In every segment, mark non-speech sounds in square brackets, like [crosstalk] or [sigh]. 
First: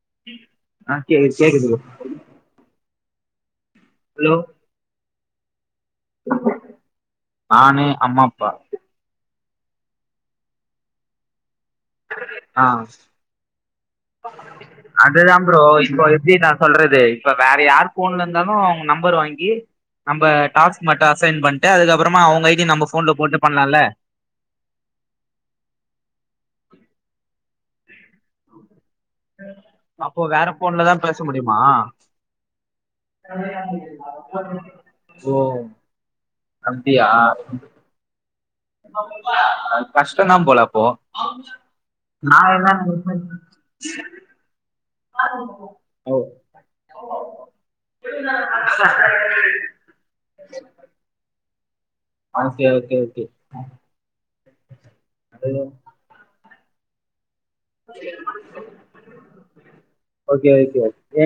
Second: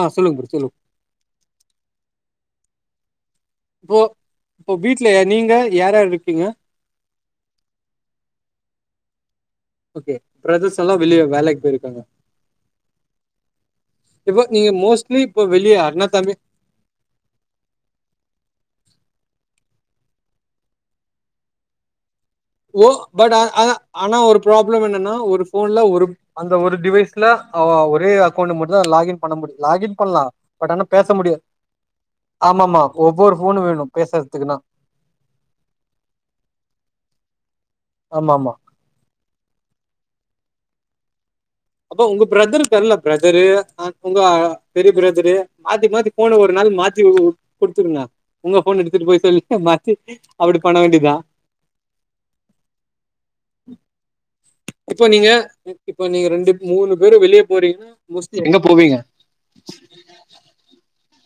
ஆ சொல்லுங்க ப்ரோ சொல்லுங்க ஆ கே கேக்குது ப்ரோ இப்போ ஹலோ இப்போ வீட்லயா நீங்க யார் யார் இருக்கீங்க? நானு அம்மா அப்பா ஓகே பிரதர்ஸ் எல்லா வெளிய வேலைக்கு போயிருக் ஆ இவு அதுதா ப்ரோ இப்போ எப்டி நா சொல்றது இப்ப வேற யாரு ஃபோன்ல இருந்தாலு அவுங்க நம்பர் வாங்கி நம்ம டாஸ்க் மட்டு அசைன் பண்ட்டு அதுக்கப்பரமா அவு ஓ பட் அ அ ஆனா ஒரு ப்ராப்ளம் என்னன்னா ஒரு ஃபோன்ல ஒரு அந்த ஒரு டிவைஸ்ல அ ஒரே அக்கௌண்ட் மட்டுதா லாகின் பண்ண முடியு லாகின் அப்போ பண்லா வேற பட் ஃபோன்ல அனா தா பேச முடியா முடியுமா ஆமாம்மா ஒவ்வொரு ஃபோனு வேணு பேசுறதுக்குன்னா ஓ அப்டியா ஆமாமா. கஷ்டந்தா போல அப்போ அப்ப உங்க நா என்ன பிரதருபெருல பிரதரு அ உங்க பெரிய பிரதரு மாத்தி மாத்தி ஓ போன ஒரு நாள் மாத்தி குடுத்துருங்க உங்க ஃபோன் எடுத்துட்டு போய் சொல்லி மாத்தி அப்படி பண்ண வேண்டியதா ஆசியாவுக்கு இருக்கு இப்ப நீங்க இப்ப நீங்க ரெண்டு மூணு பேரு வெளிய எங்க போவீங்க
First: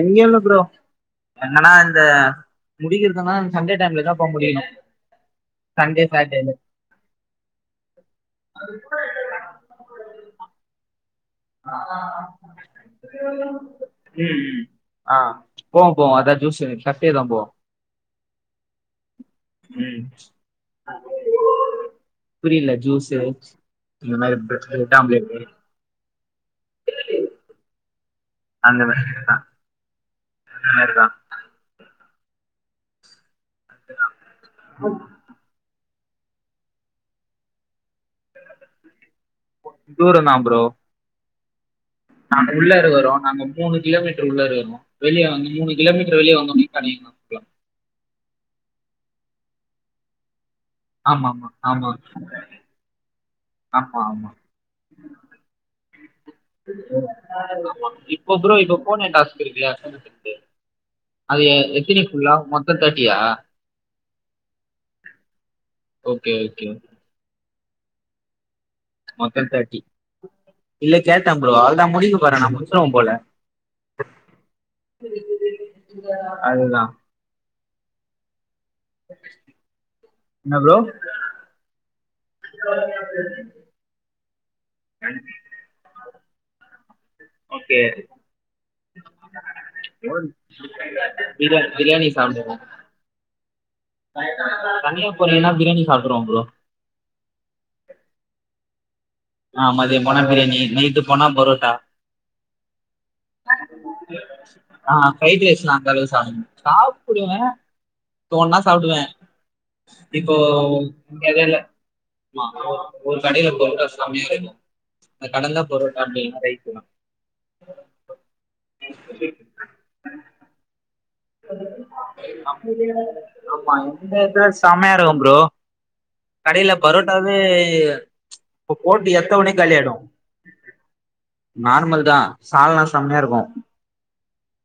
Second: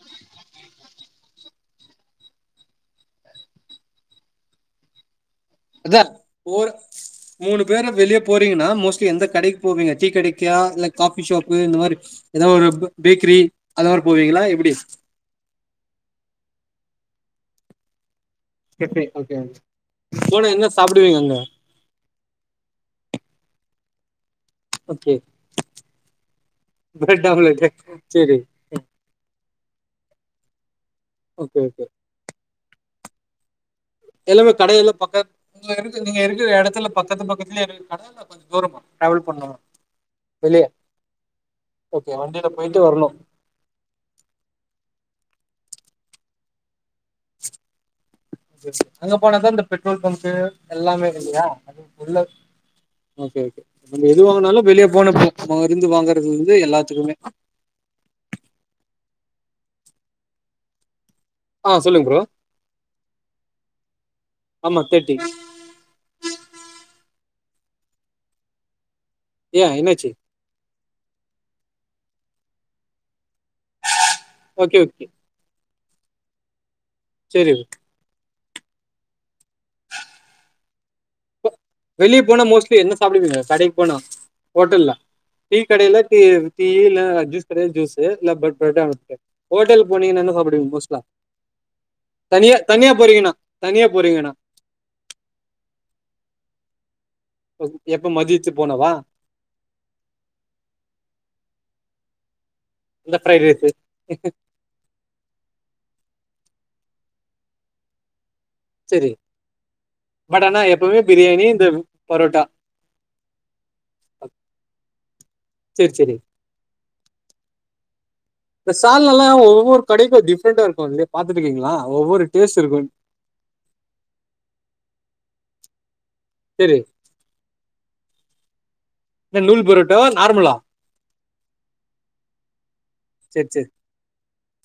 இங்க வல்ல ப்ரோ என்னனா இந்த முடிக்கிறதுன்னா சண்டே டைம்லதா போ முடியணு அதா ஓர் மூணு பேரு வெளிய போறீங்கன்னா மோஸ்ட்லி எந்த கடைக்கு போவீங்க டீ கடைக்கா காஃபி ஷாப்பு இந்த மாரி சாட்டர்டேல எதா ஒரு பேக்கிரி அத மாரி போவீங்களா ம் எப்டி ஆ போவோ போவோ அதா ஜூஸ் கஃபேதா போவோ ம் போனா என்ன சாப்பிடுவீங்க அங்க புரியல ஜூஸு இந்த மாரி ப்ர பிரட் ஓகே ஆம்லேட்டு [unintelligible] அந்த [unintelligible] அந்த மாரிதா ஓகே ஓகே எல்லாமே கடையெல்லா பக்க இருக்கு நீங்க இருக்கிற இடத்துல பக்கத்து பக்கத்துலயே இரு கட கொஞ்ச தூரமா டிராவல் பண்ணனு தூரந்தா ப்ரோ வெளிய ஓகே வண்டில நாங்க உள்ள போயிட்டு வரணு இருக்குறோ நாங்க மூணு கிலோ மீட்டர் உள்ள இருக்குறோ வெளிய வந்து மூணு கிலோமீட்டர் வெளிய வந்தோனே [unintelligible] அங்க போனாதா இந்த பெட்ரோல் பக்கு எல்லாமே ஆமா கெடைக்குதா ஆமா ஆமா உள்ள ம் ஒகே ஆமா நம்ம எது ஆமா ஆமா வாங்குனாலு வெளியே போனப்போ மருந்து வாங்கறது வந்து எல்லாத்துக்குமே இப்போ ப்ரோ இப்போ போனே டாஸ்க்குருக்குல அது எ ஆ எத்தனி சொல்லுங்க ப்ரோ ஃபுல்லா மொத்தோ தேட்டியா ஆமா தேர்ட்டி ஓகே ஓகே மொத்தோ ஏ தேட்டி என்னாச்சு இல்ல கேட்டே ப்ரோ எல்லா முடிக்க போறே நா முடிச்சுறவம்போல ஓகே ஓகே அதுதா சேரி [inaudible] என்ன ப்ரோ வெளிய போனா மோஸ்லி என்ன சாப்பிடுவீங்க கடைக் போனா ஓட்டல்ல டீ கடையில் டீ டீ இல்ல ஜூஸ் கடையில ஜூஸ் ஓகே இல்ல ப்ரட் ஹோட்டலுக் போனீங்கின்னா என்ன சாப்பிடுவீங்க புஸ்ட்லா பிரியா பிரியாணி சாப்டுவோ தனியா தனியா போறீங்கின்னா தனியா போரிங்கின்னா பிரியாணி சாப்பறோ எப் எப்ப மதியத்துக்கு போனவா ஆ மதியோ போனா பிரியாணி நைட்டு போனா புரோட்டா இந்த ஃப்ரைட் ரைஸு ஆ கை தேஸ்னா கழுவு [unintelligible] சாப்புடுவே தோண்னா சாப்ட்டுவே சரி இப்போ பட் ஆனா எப்பவுமே உங்க பிரியாணி ஏரியால இந்த பரோட்டா ஒரு கடையில புரோட்டா சாப் கடந்தா சேரி புரோட்டா சேரி அப்டின்னா வெயிட்டு தா இந்த சால்னால்லா ஒவ்வொரு கடைக்கு டிஃப்ரெண்டாருக்குல்ல ஆமா இந்த இதுல செமையாருக்கு ப்ரோ கடையில சரி பரோட்டாவே இப்போ போட்டு எத்தன இந்த மணிக் நூல் காலியாயிடு பரோட்டா நார்மலா நார்மல் தா சால்னா செம்மையாருக்கு சரி சரி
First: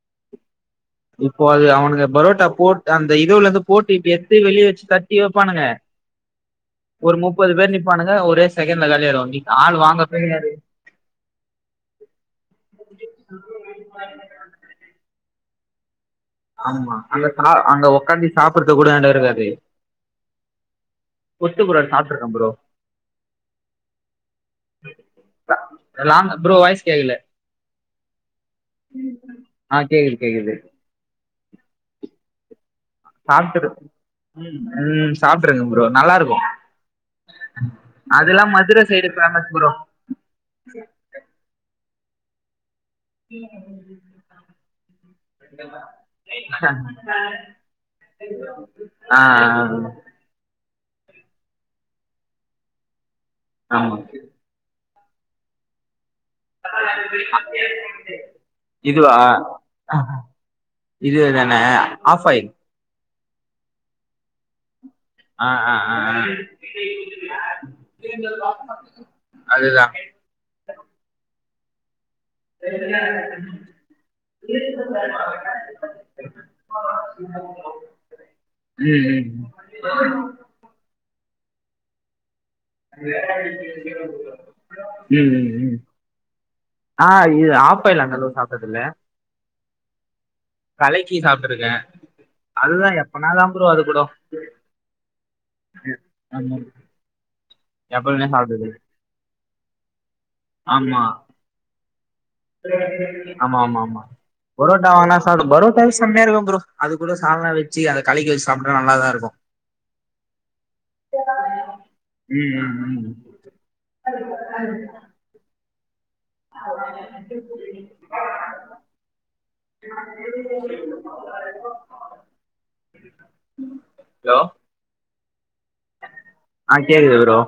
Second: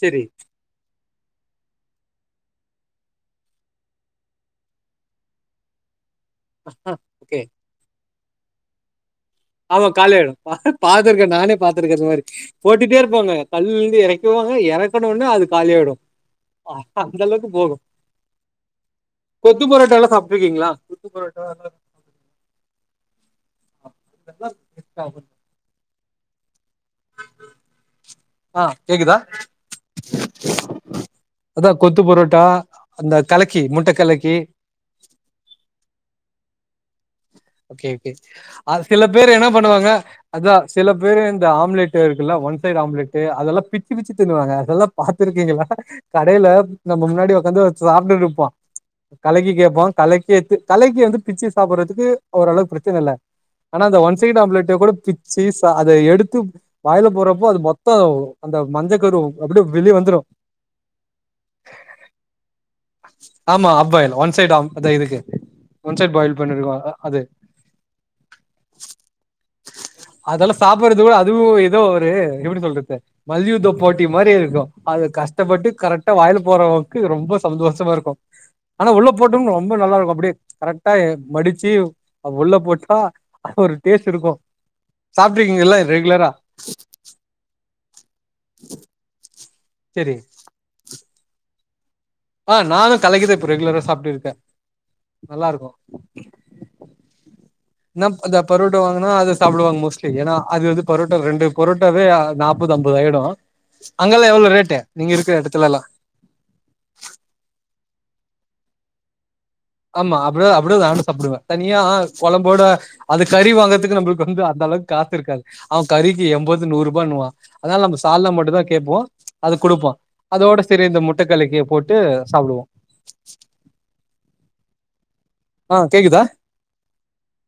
சரி இப்போ அது அவனுங்க பரோட்டா போட்டு அந்த இதுவுலருந்து போட்டு இப்ப எத்து வெளிய வச்சு கட்டி வைப்பானுங்க ஒரு ஓகே முப்பது பேர் நிப்பானுங்க ஒரே செக்கண்ட்ல காலியாயிடுவாங்க ஆமா காலியாயிடு பாத்துருக்கே நானே பாத்துருக்கே அது மாதிரி போட்டுட்டே இருப்பாங்க கல்லருந்து எறைக்கவு வு எறக்கனோன்னே அது காலியாயிடு ஆமா அங்க கா அங்க உக்காந்து சாப்புறதுக் கூட எடோருக்காது கொத்து பரோட்டா எல்லாம் சாப்பிட்டுருக்கீங்களா கொத்து பரோட்டா கொத்து எல்லாம் புரோட் சாப்ட்ருக்கே ப்ரோ [inaudible] லாமா ப்ரோ வய்ஸ் கேகல ஆ கேக்குதா ஆ கேக்குது கேக்குது அதா கொத்து புரோட்டா சாப்ட்ருக்கே ம் ம் சாப்ட்ருக்கே ப்ரோ நல்லாருக்கு ஓகே ஓகே ஆ மதுர சில சைடு பேர் என்ன ஃபேமஸ் ப்ரோ பண்ணுவாங்க அதா சில பேரு இந்த ஆம்லெட் ட்டு இருக்குல்ல ஒன் சைடு ஆம்லெட்டு அதெல்லா பிச்சு பிச்சு தின்னுவாங்க அதெல்லா பாத்திருக்கீங்ளா கடையில நம்ம முன்னாடி உக்காந்து அ சாப்ட்டுட்டுருப்பா ஆ கலைக்கி கேப்பா கலைக்கி எத்து கலைக்கி வந்து பிச்சு சாப்பறதுக்கு ஓரளவுக்கு பிரச்சன இல்ல ஆனா ஆமா அந்த ஒன் சைடு ஆம்லெட்டு கூட பிச்சு அத எடுத்து த்து வாயில போறப்போ அது மொத்தோ அந்த மஞ்ச கரு அப்டியே வெளியே வந்துரு இதே தான ஆஃப்பாயில் ஆமா ஆஃப்பாயில் ஒன் சைட் ஆம் இதுக்கு ஆ ஆ ஆ ஒன் சைட் பாயில் பண்ணிருப்பாங்க அது அதுதா அதெல்லா சாப்பர்றதுக்கு அதுவு ஏதோ த எப்பிடி சொல்றது மல்யுத்த போட்டி மாரி இருக்கு ம் ம் அது கஷ்டப்பட்டு கரெக்டா வாயில்ல போறவரக்கு ரொம்ப சந்தோஷமா இருக்கு ஆனா உள்ள போட்டு ரொம்ப நல்லாருக்கு அப்புடே கரெக்டா எ மடிச்சு அது உள்ள போட்டா அது ஒரு டேஸ்ட் இருக்கு ம் ம் ம் சாப்ட்ருக்கீங்கல்ல ரெகுலரா ஆ இது ஆஃப்பாயல் நா அந்தளவு சாப்டதில்ல செரி கலக்கி சாப்ட்டுருக்கே ஆ நானு கலக்கிதா இப்போ ரெகுலரா சாப்ட்டுருக்கே நல்லா இருக்கு ஆமா இனா எப்பவுமே அந்த சாப்பிட்டது இல்ல. பரோட்டா வாங்குனா அத சாப்டுவாங்க மோஸ்ட்லி ஏன்னா அது வந்து ஆமா பரோட்டா ரெண்டு பொரோட்டாவே அ ஆமா ஆமா ஆமா எவ்ளோ ரேட்டு பரோட்டா நீங்க வாங்குனா இருக்கிற சாப் எடத்துலலா பரோட்டாவே செம்மெயா இருக்கு ப்ரோ அது கூடோ சால்னா வெச்சி அந்த கலக்கி வெச் சாப்ட்டா நல்லாதா இருக்கு ஆமா அப்புடே அப்புடே நானு சாப்புடுவே தனியா ம் கொழம்போட ம் ம் அதுக் கறி வாங்கற்துக்கு நம்ப்ளுக்கு வந்து அந் தளவ்க் காசு இருக்காது அவ கறிக்கு எண்பது நூறுபான்னுவா அதனால் நம்ப சால்னா மட்டு தா கேப்போ அது குடுப்பா அதோட செரி இந்த முட்ட கலக்கிய போட்டு சாப்டுவோ ஹலோ கேக்குதா? ஆ கேக்குது ப்ரோ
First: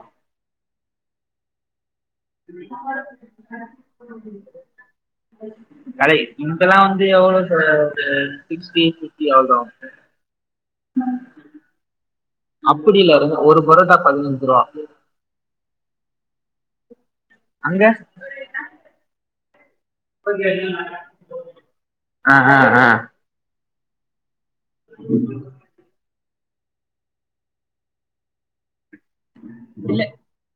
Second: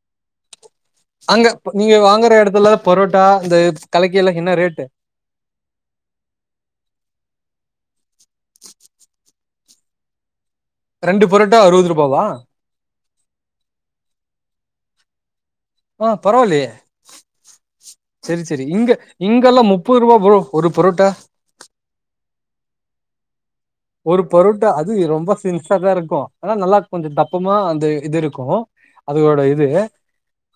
அங்க ங்குற எடத்துல பொரோட்டா இந்த கலக்கி எல்லா என்ன ரேட்டு கடை இங்க்கெல்லா வந்து எவ்ளோ [unintelligible] சிக்ஸ்டி ஃபிப்டி அவ்ளா வாங் பரோட்டா ரூ. அப்புடி இல்ல ஒ ஒரு பொரோட்டா பதின்னஞ்ருவா ஆ பரவாலயே அங்க செரி செரி இங்க இங்கெல்லா முப்பதுருபா ப்ரோ ஒரு பொரோட்டா ஆ ஆ ஆ ஒரு பொருட்டா அது ரொம்ப சின்ச தாருக்கு ஆனா நல்லா கொஞ்சு தப்புவ்மா அந்த இது இருக்கு அதோட இது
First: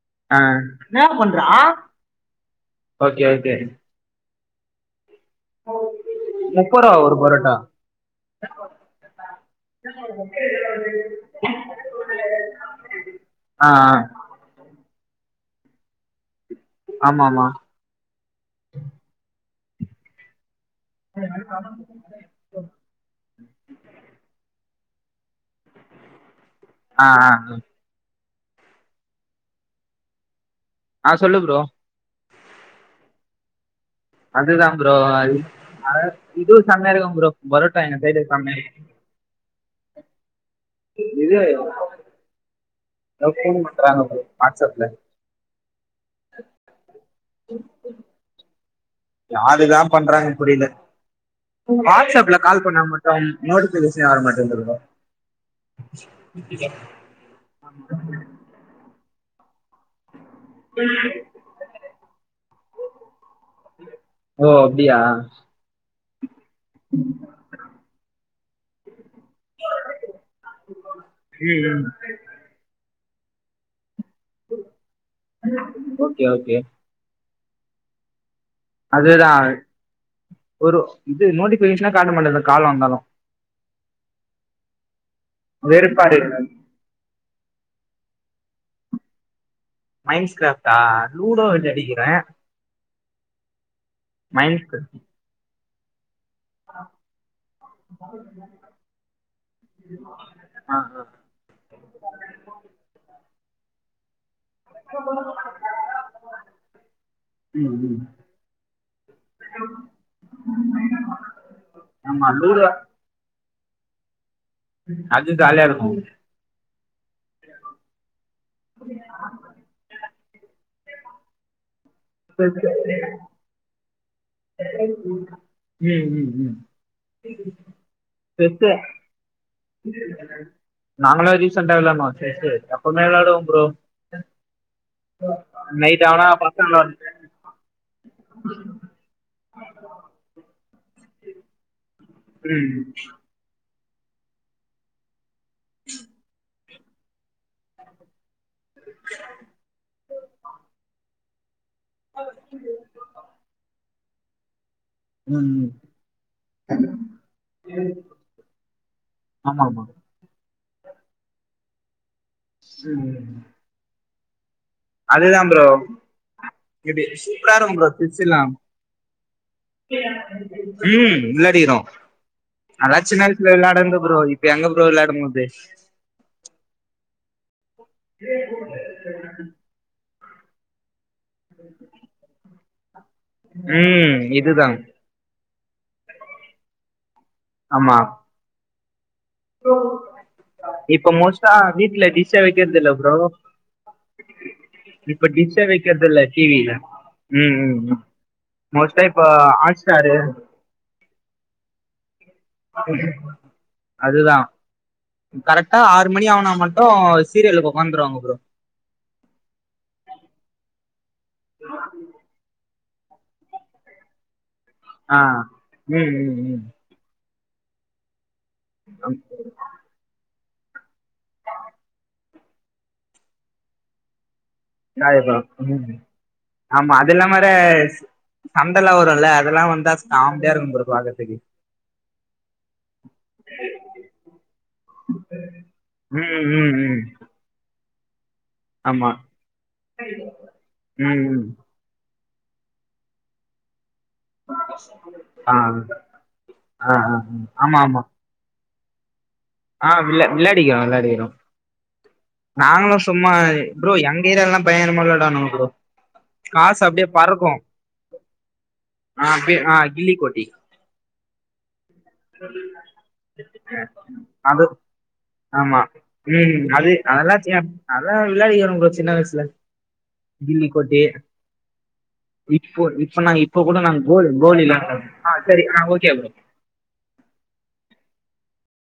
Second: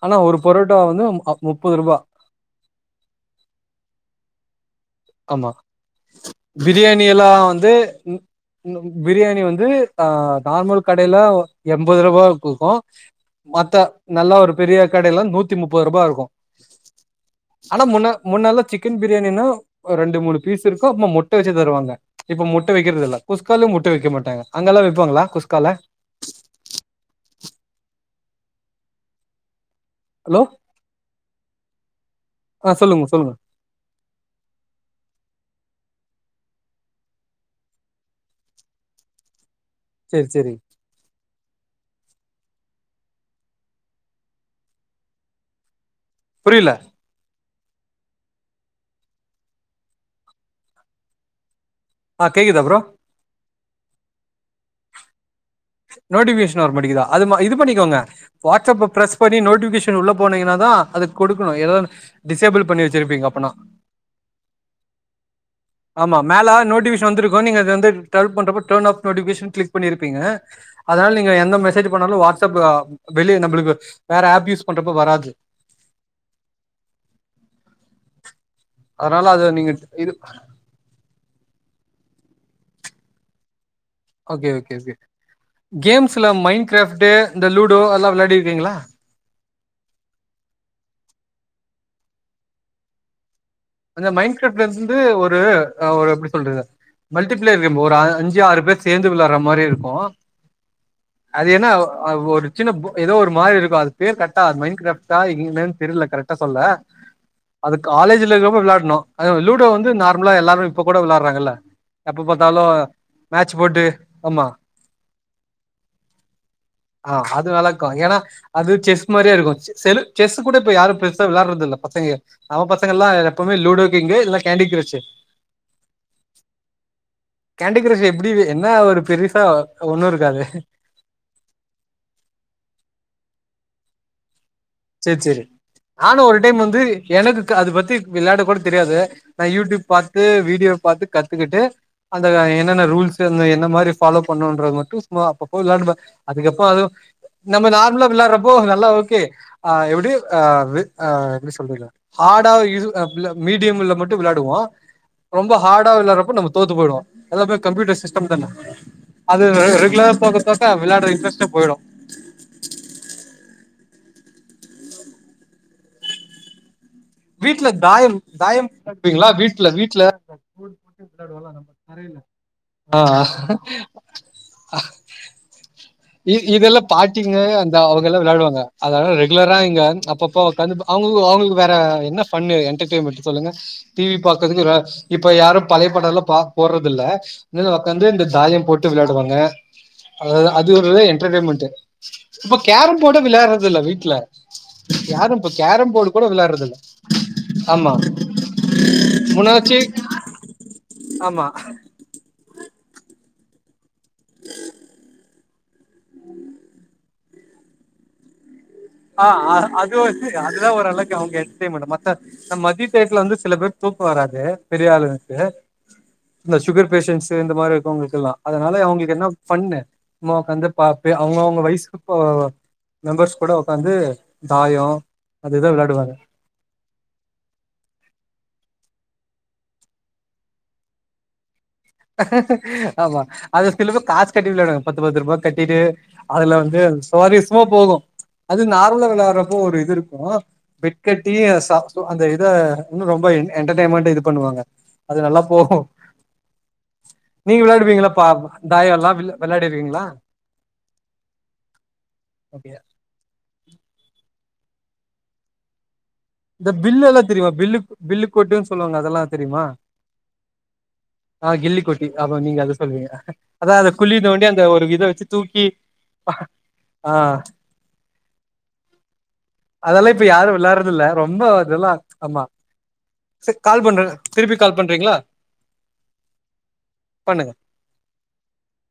ஆனா ஒரு ஆ பொரோட்டா வந்து அ முப்பது ருபா ஒக்கே ஓக்கே ஆமா முப்பது ரூபா பிரியாணி ஒரு எல்லா பரோட்டா வந்து ம் ம் பிரியாணி வந்து ஆ நார்மல் கடையில எண்பதுருபாக்கு விக்கு ஆ மத்த ஆ நல்லா ஒரு பெரிய கடைல்லா நூத்தி முப்பத்ருபா இருக்கு ஆமா ஆமா ஆனா முன்ன முன்னல்ல சிக்கன் பிரியாணினா ரெண்டு மூணு பீஸ் இருக்கு அப்மா முட்ட வெச்சு தருவாங்க இப்போ முட்ட வெக்கிறதுதில்ல குஸ்கால்யு முட்ட வெக்க மாட்டாங்க அங்கலா வெப்பாங்களா அ அ அ ஹலோ அ சொல்லு ப்ரோ அ சொல்லுங்க சொல்லுங்க அதுதா ப்ரோ அது அ இதுவு செமைய இருக்கு ப்ரோ பரோட்டா என்ன சைடு சம்மயா இரு செரி செரி இதுவு கொஸ்டின் பண்றாங்க ப்ரோ வாட்ஸப்ல புரியில யார்துக்தா பண்றாங்க புரியில ஆ வாட்ஸப்ல கால் கேக்குதா ப்ரோ பண்ணா மட்டும் நோட்டிஃபிகேஷனே வரமாட்டன்து ப்ரோ நோட்டிஃப்கேஷ்ன் வரமட்டிக்குதா அது இது பண்ணிக்கோங்க வாட்ஸப்ப ப்ரஸ் பண்ணி நோட்டிப்கேஷ் ஷன் உள்ள போனீங்கினா தா அது கொடுக்கணு எதாவ்த் டிசேபிள் பண்ணி வெச்சிருப்பீங்க அப்பனா ஓ அப்டியா ஆமா மேல நோட்டிஃபிஷன் வந்துருக்கு நீங்க அது வந்து டர்ல் பண்றப்போ டேன் ஆஃப் நோட்டிஃப்கேஷன் க்ளிக் பண்ணிருப்பீங்க அதனால நீங்க எந்த ம் மெசேஜு ம் பண்ணாலு வாட்ஸப்ப வெளிய நம்புளுக்கு வேற ஆப் யூஸ் பண்றப்ப வராது ஓகே ஓகே அதனால அதுதா அத நீங்க இது ஒரு இது நோட்டிஃபிகேஷனே காட்ட மாட்டிது காலு வந்தாலு ஓகே ஓகே ஓகே வெறுப்பா கேம்ஸ்ல இருக்கு மைண் கிராஃப்ட்டு இந்த லூடோ அதுலா வெளாடி ருகீங்களா மைண்ட்ஸ்கிராஃப்டா லூடோ விளாடிக்கிறே அந்த மைண் கிராஃப்ட்ல இருந்து ஒரு அ ஒரு எப்டி சொல்ரத மல்டிபிளேயர் கேம் ஒரு ஆ அஞ்சு ஆறு பேர் சேந்து விளாட்ற மாரி இருக்கு ஆ ஆ அது என்னா அ ஒரு சின்ன பு ஏதோ ஒரு மாரி இருக்கு அது பேர் கர்க்டா அது மைண்ட்கிராஃப்ட்டா என்னன் தெரில கரெக்டா சொல்ல அது ம் ம் காலேஜ்ல எதோ விளாட்னோ அதுவு லூடோ வந்து நார்மலா எல்லாரு இப்ப கூட விளாட்றாங்கல்ல எப்ப ஆமா பாத்தாலு லூடோ மேச் போட்டு ஆமா அது ஜாலியா இருக்கும் ஆ அது நல்லாக்கு ஏனா அது செஸ் மாரியே இருக்கு செ செலு செஸ்ஸு கூட இப்ப யாரு பெர்சா விளாட்றதில்ல பசங்கய செஸ் நம்ம பசங்கள்லா இங்க இதெல்ல கேண்டி கிரஷு ம் ம் ம் கேண்டி கிரஷு எப்டி என்ன ஒரு பெரிசா நாங்களா ரீசன்டா விளாட்னோ செஸ்ஸு எப்போமே விளாடுவோ ப்ரோ சேர் சேரி நைட் ஆனா ஒரு டைம் பசங்க வந்து விளையாடுவோம் எனக்கு க அது பத்தி விளாட கூட தெரியாது நா யூட்யூப் பாத்து வீடியோ பாத்து கத்துக்கிட்டு அந்த ர ம் என்னென்ன ரூல்ஸுனு என்ன மாரி ஃபாலோ பண்ணுன்றது மட்டு சும்மா அப்போ போய் விளாட்ணுமா அதுக்கப்போ அதுவு நம்ம நார்மலா விளாட்றப்போ அ நல்லா ஓகே ஆ எப்டி ஆ அப்டி ஆ எப்டி சொல்றதுனா ஹார்டா இது அ மில்ல மீடியமுல மட் டு விளாடுவோ ரொம்ப ம் ம். ஹார்டா விளாட்றப்ப நம்ம தோத்து போயிடுவோ எல்லாமே கம்யூட்டர் சிஸ்டம் தான அது ஆமா ரெகு ஆமா ரெகுலரா போக தோத்தா விளாட்ற இன்ட்ரெஸ்ட்டே போயிடு ம் அதுதா ப்ரோ இது சூப்பரா வீட்ல இருக்கும் ப்ரோ தாயம் செஸ் எல்லாம் தாயம் விளாடுவீங்ளா வீட்ல வீட்ல [inaudible] விளாடுவோல அந்த மா வரைல அதா சின்ன வயசுல விளாடன்து ப்ரோ இப்ப எங்க ப்ரோ விளாடமுடிது இ இதெல்லா பாட்டிங்க அந்த அவ் கள்லா விளாடுவாங்க அதலா ரெகுலரா இங்க அப்பப்ப ஒக்காந்துப்ப அவ்ங்கள்க்கு அவங்களுக்கு வேற என் ன்ன என்டர்டெய்மெண்ட்டு சொல்லுங்க டி வி ம் பாக்றதுங்குற இதுதான் இப்ப யாரு பழையப் படலா பா போட்றதில்ல திண்ணைல ஒக்காந்து இந்த தாயம் போட்டு விளாடுவாங் ப்ரோ அதுதா அது ஒருதே என்டர்டெய்ன்மெண்ட்டு டிஷ்ஷே இப்ப வைக்கிறது இல்ல கேரம் ப்ரோ போர்டே விளாட்றதில்ல வீட்ல இப்ப யாரும் டிஷ்ஷ கேரம் போர்டு வெக்கற்தில்ல கூட டி வி ல விளையாடுறதில்ல. ம் ம் ஆமா ம் மோஸ்டா இப்ப முன்னாச்சு ஆட்ஸ்டாரு ஆமா அதுதா ம் கரெக்டா ஆறு மணி ஆவுனா மட்டு சீரியலுக்கு ஒக்காந்துருவாங்க ப்ரோ ஆ ஆ அது வச்சுக்க அதுலா ஓரளவுக்கு அவ்ங்க என்டர்டெய்ன்மென்ட்டு மத்த நம் மதி டேட்ல வந்து சில பேர் தூக்க வராது பெரிய ஆ ஆளுங்களுக்கு ம் ம் இந்த ம் சுகர் பேஷன்ட்ஸ் தி இந்த மாரி இருக்கவ்ங்களுக்கெல்லா அதனால அவ்ங்களுக்கு என்ன ஃபன்னு மா வந்து பாப்பே அவ்ங்கவ்ங்க வயசுக்கு இப்ப மெம்பர்ஸ் கூட ஒக்காந்து நாயகா ம் ஆமா அது இல்லாம வர சந்தல வரு ம்ல அதெல்லா வந்தா ஸ்காம்டியா இருக்கு ப்ரோ பாக்கற்த்துக்கு ஆமா அதுல சில பேரு காசு கட்டி விளாடுவாங்க பத்து பத்து ரூபா கட்டிட்டு அதுல வந்து ம் சுவாரிஸ்மா போகு அது நார்மலா ஆமா விளாட்றப்போ ஒரு இது இருக்கு ம் பெட்கட்டி ம் அ சா சோ அந்த இத இன்னு ரொம்ப என் என்டர்டெய்ன்மெண்ட இது பண்ணுவாங்க அது நல்லா ஆ போகு ஆ ஆ நீங்க ஆமா ஆமா விளாடுவீங்களப் பாப்போ தாயோல்லா வில்ல ஆ விள விளாடிக்கறோ விளாடிக்கறோ ஓகே நாங்களு சும்மா ப்ரோ எங்க ஏரியாலலா பயங்கரமா வெளையாடுவானுங்க ப்ரோ இந்த காசு பில்லு அப்டியே எல்லா பறக்கு தெரிமா பில்லுக்கு பில்லு கோட்டுன்னு சொல்லுவாங்க அதெல்லா ஆ அப்டியே தெரிமா ஆ கில்லி கோட்டி ஆ கில்லி கொட்டி அப்ப நீங்க அது சொல்வீங்க அதா அது குளி தோண்டி அந்த ஒரு இத வச்சு தூக்கி ஆமா ம் அது ஆ அதல்லா சியா அதெல்லா விளாடிக்கர ப்ரோ சின்ன வயசுல அதல்லா இப்ப யாரு கில்லி கோட்டு விளாடுறதுல்ல இப்போ இப்ப நா சரி இப்ப கூட கால் நாங்க பண்றே கோல் திருப்பி கோல் கால் பண்றீங்களா [unintelligible] ஆ செரி ஆ ஓகே ப்ரோ பண்ணுங்க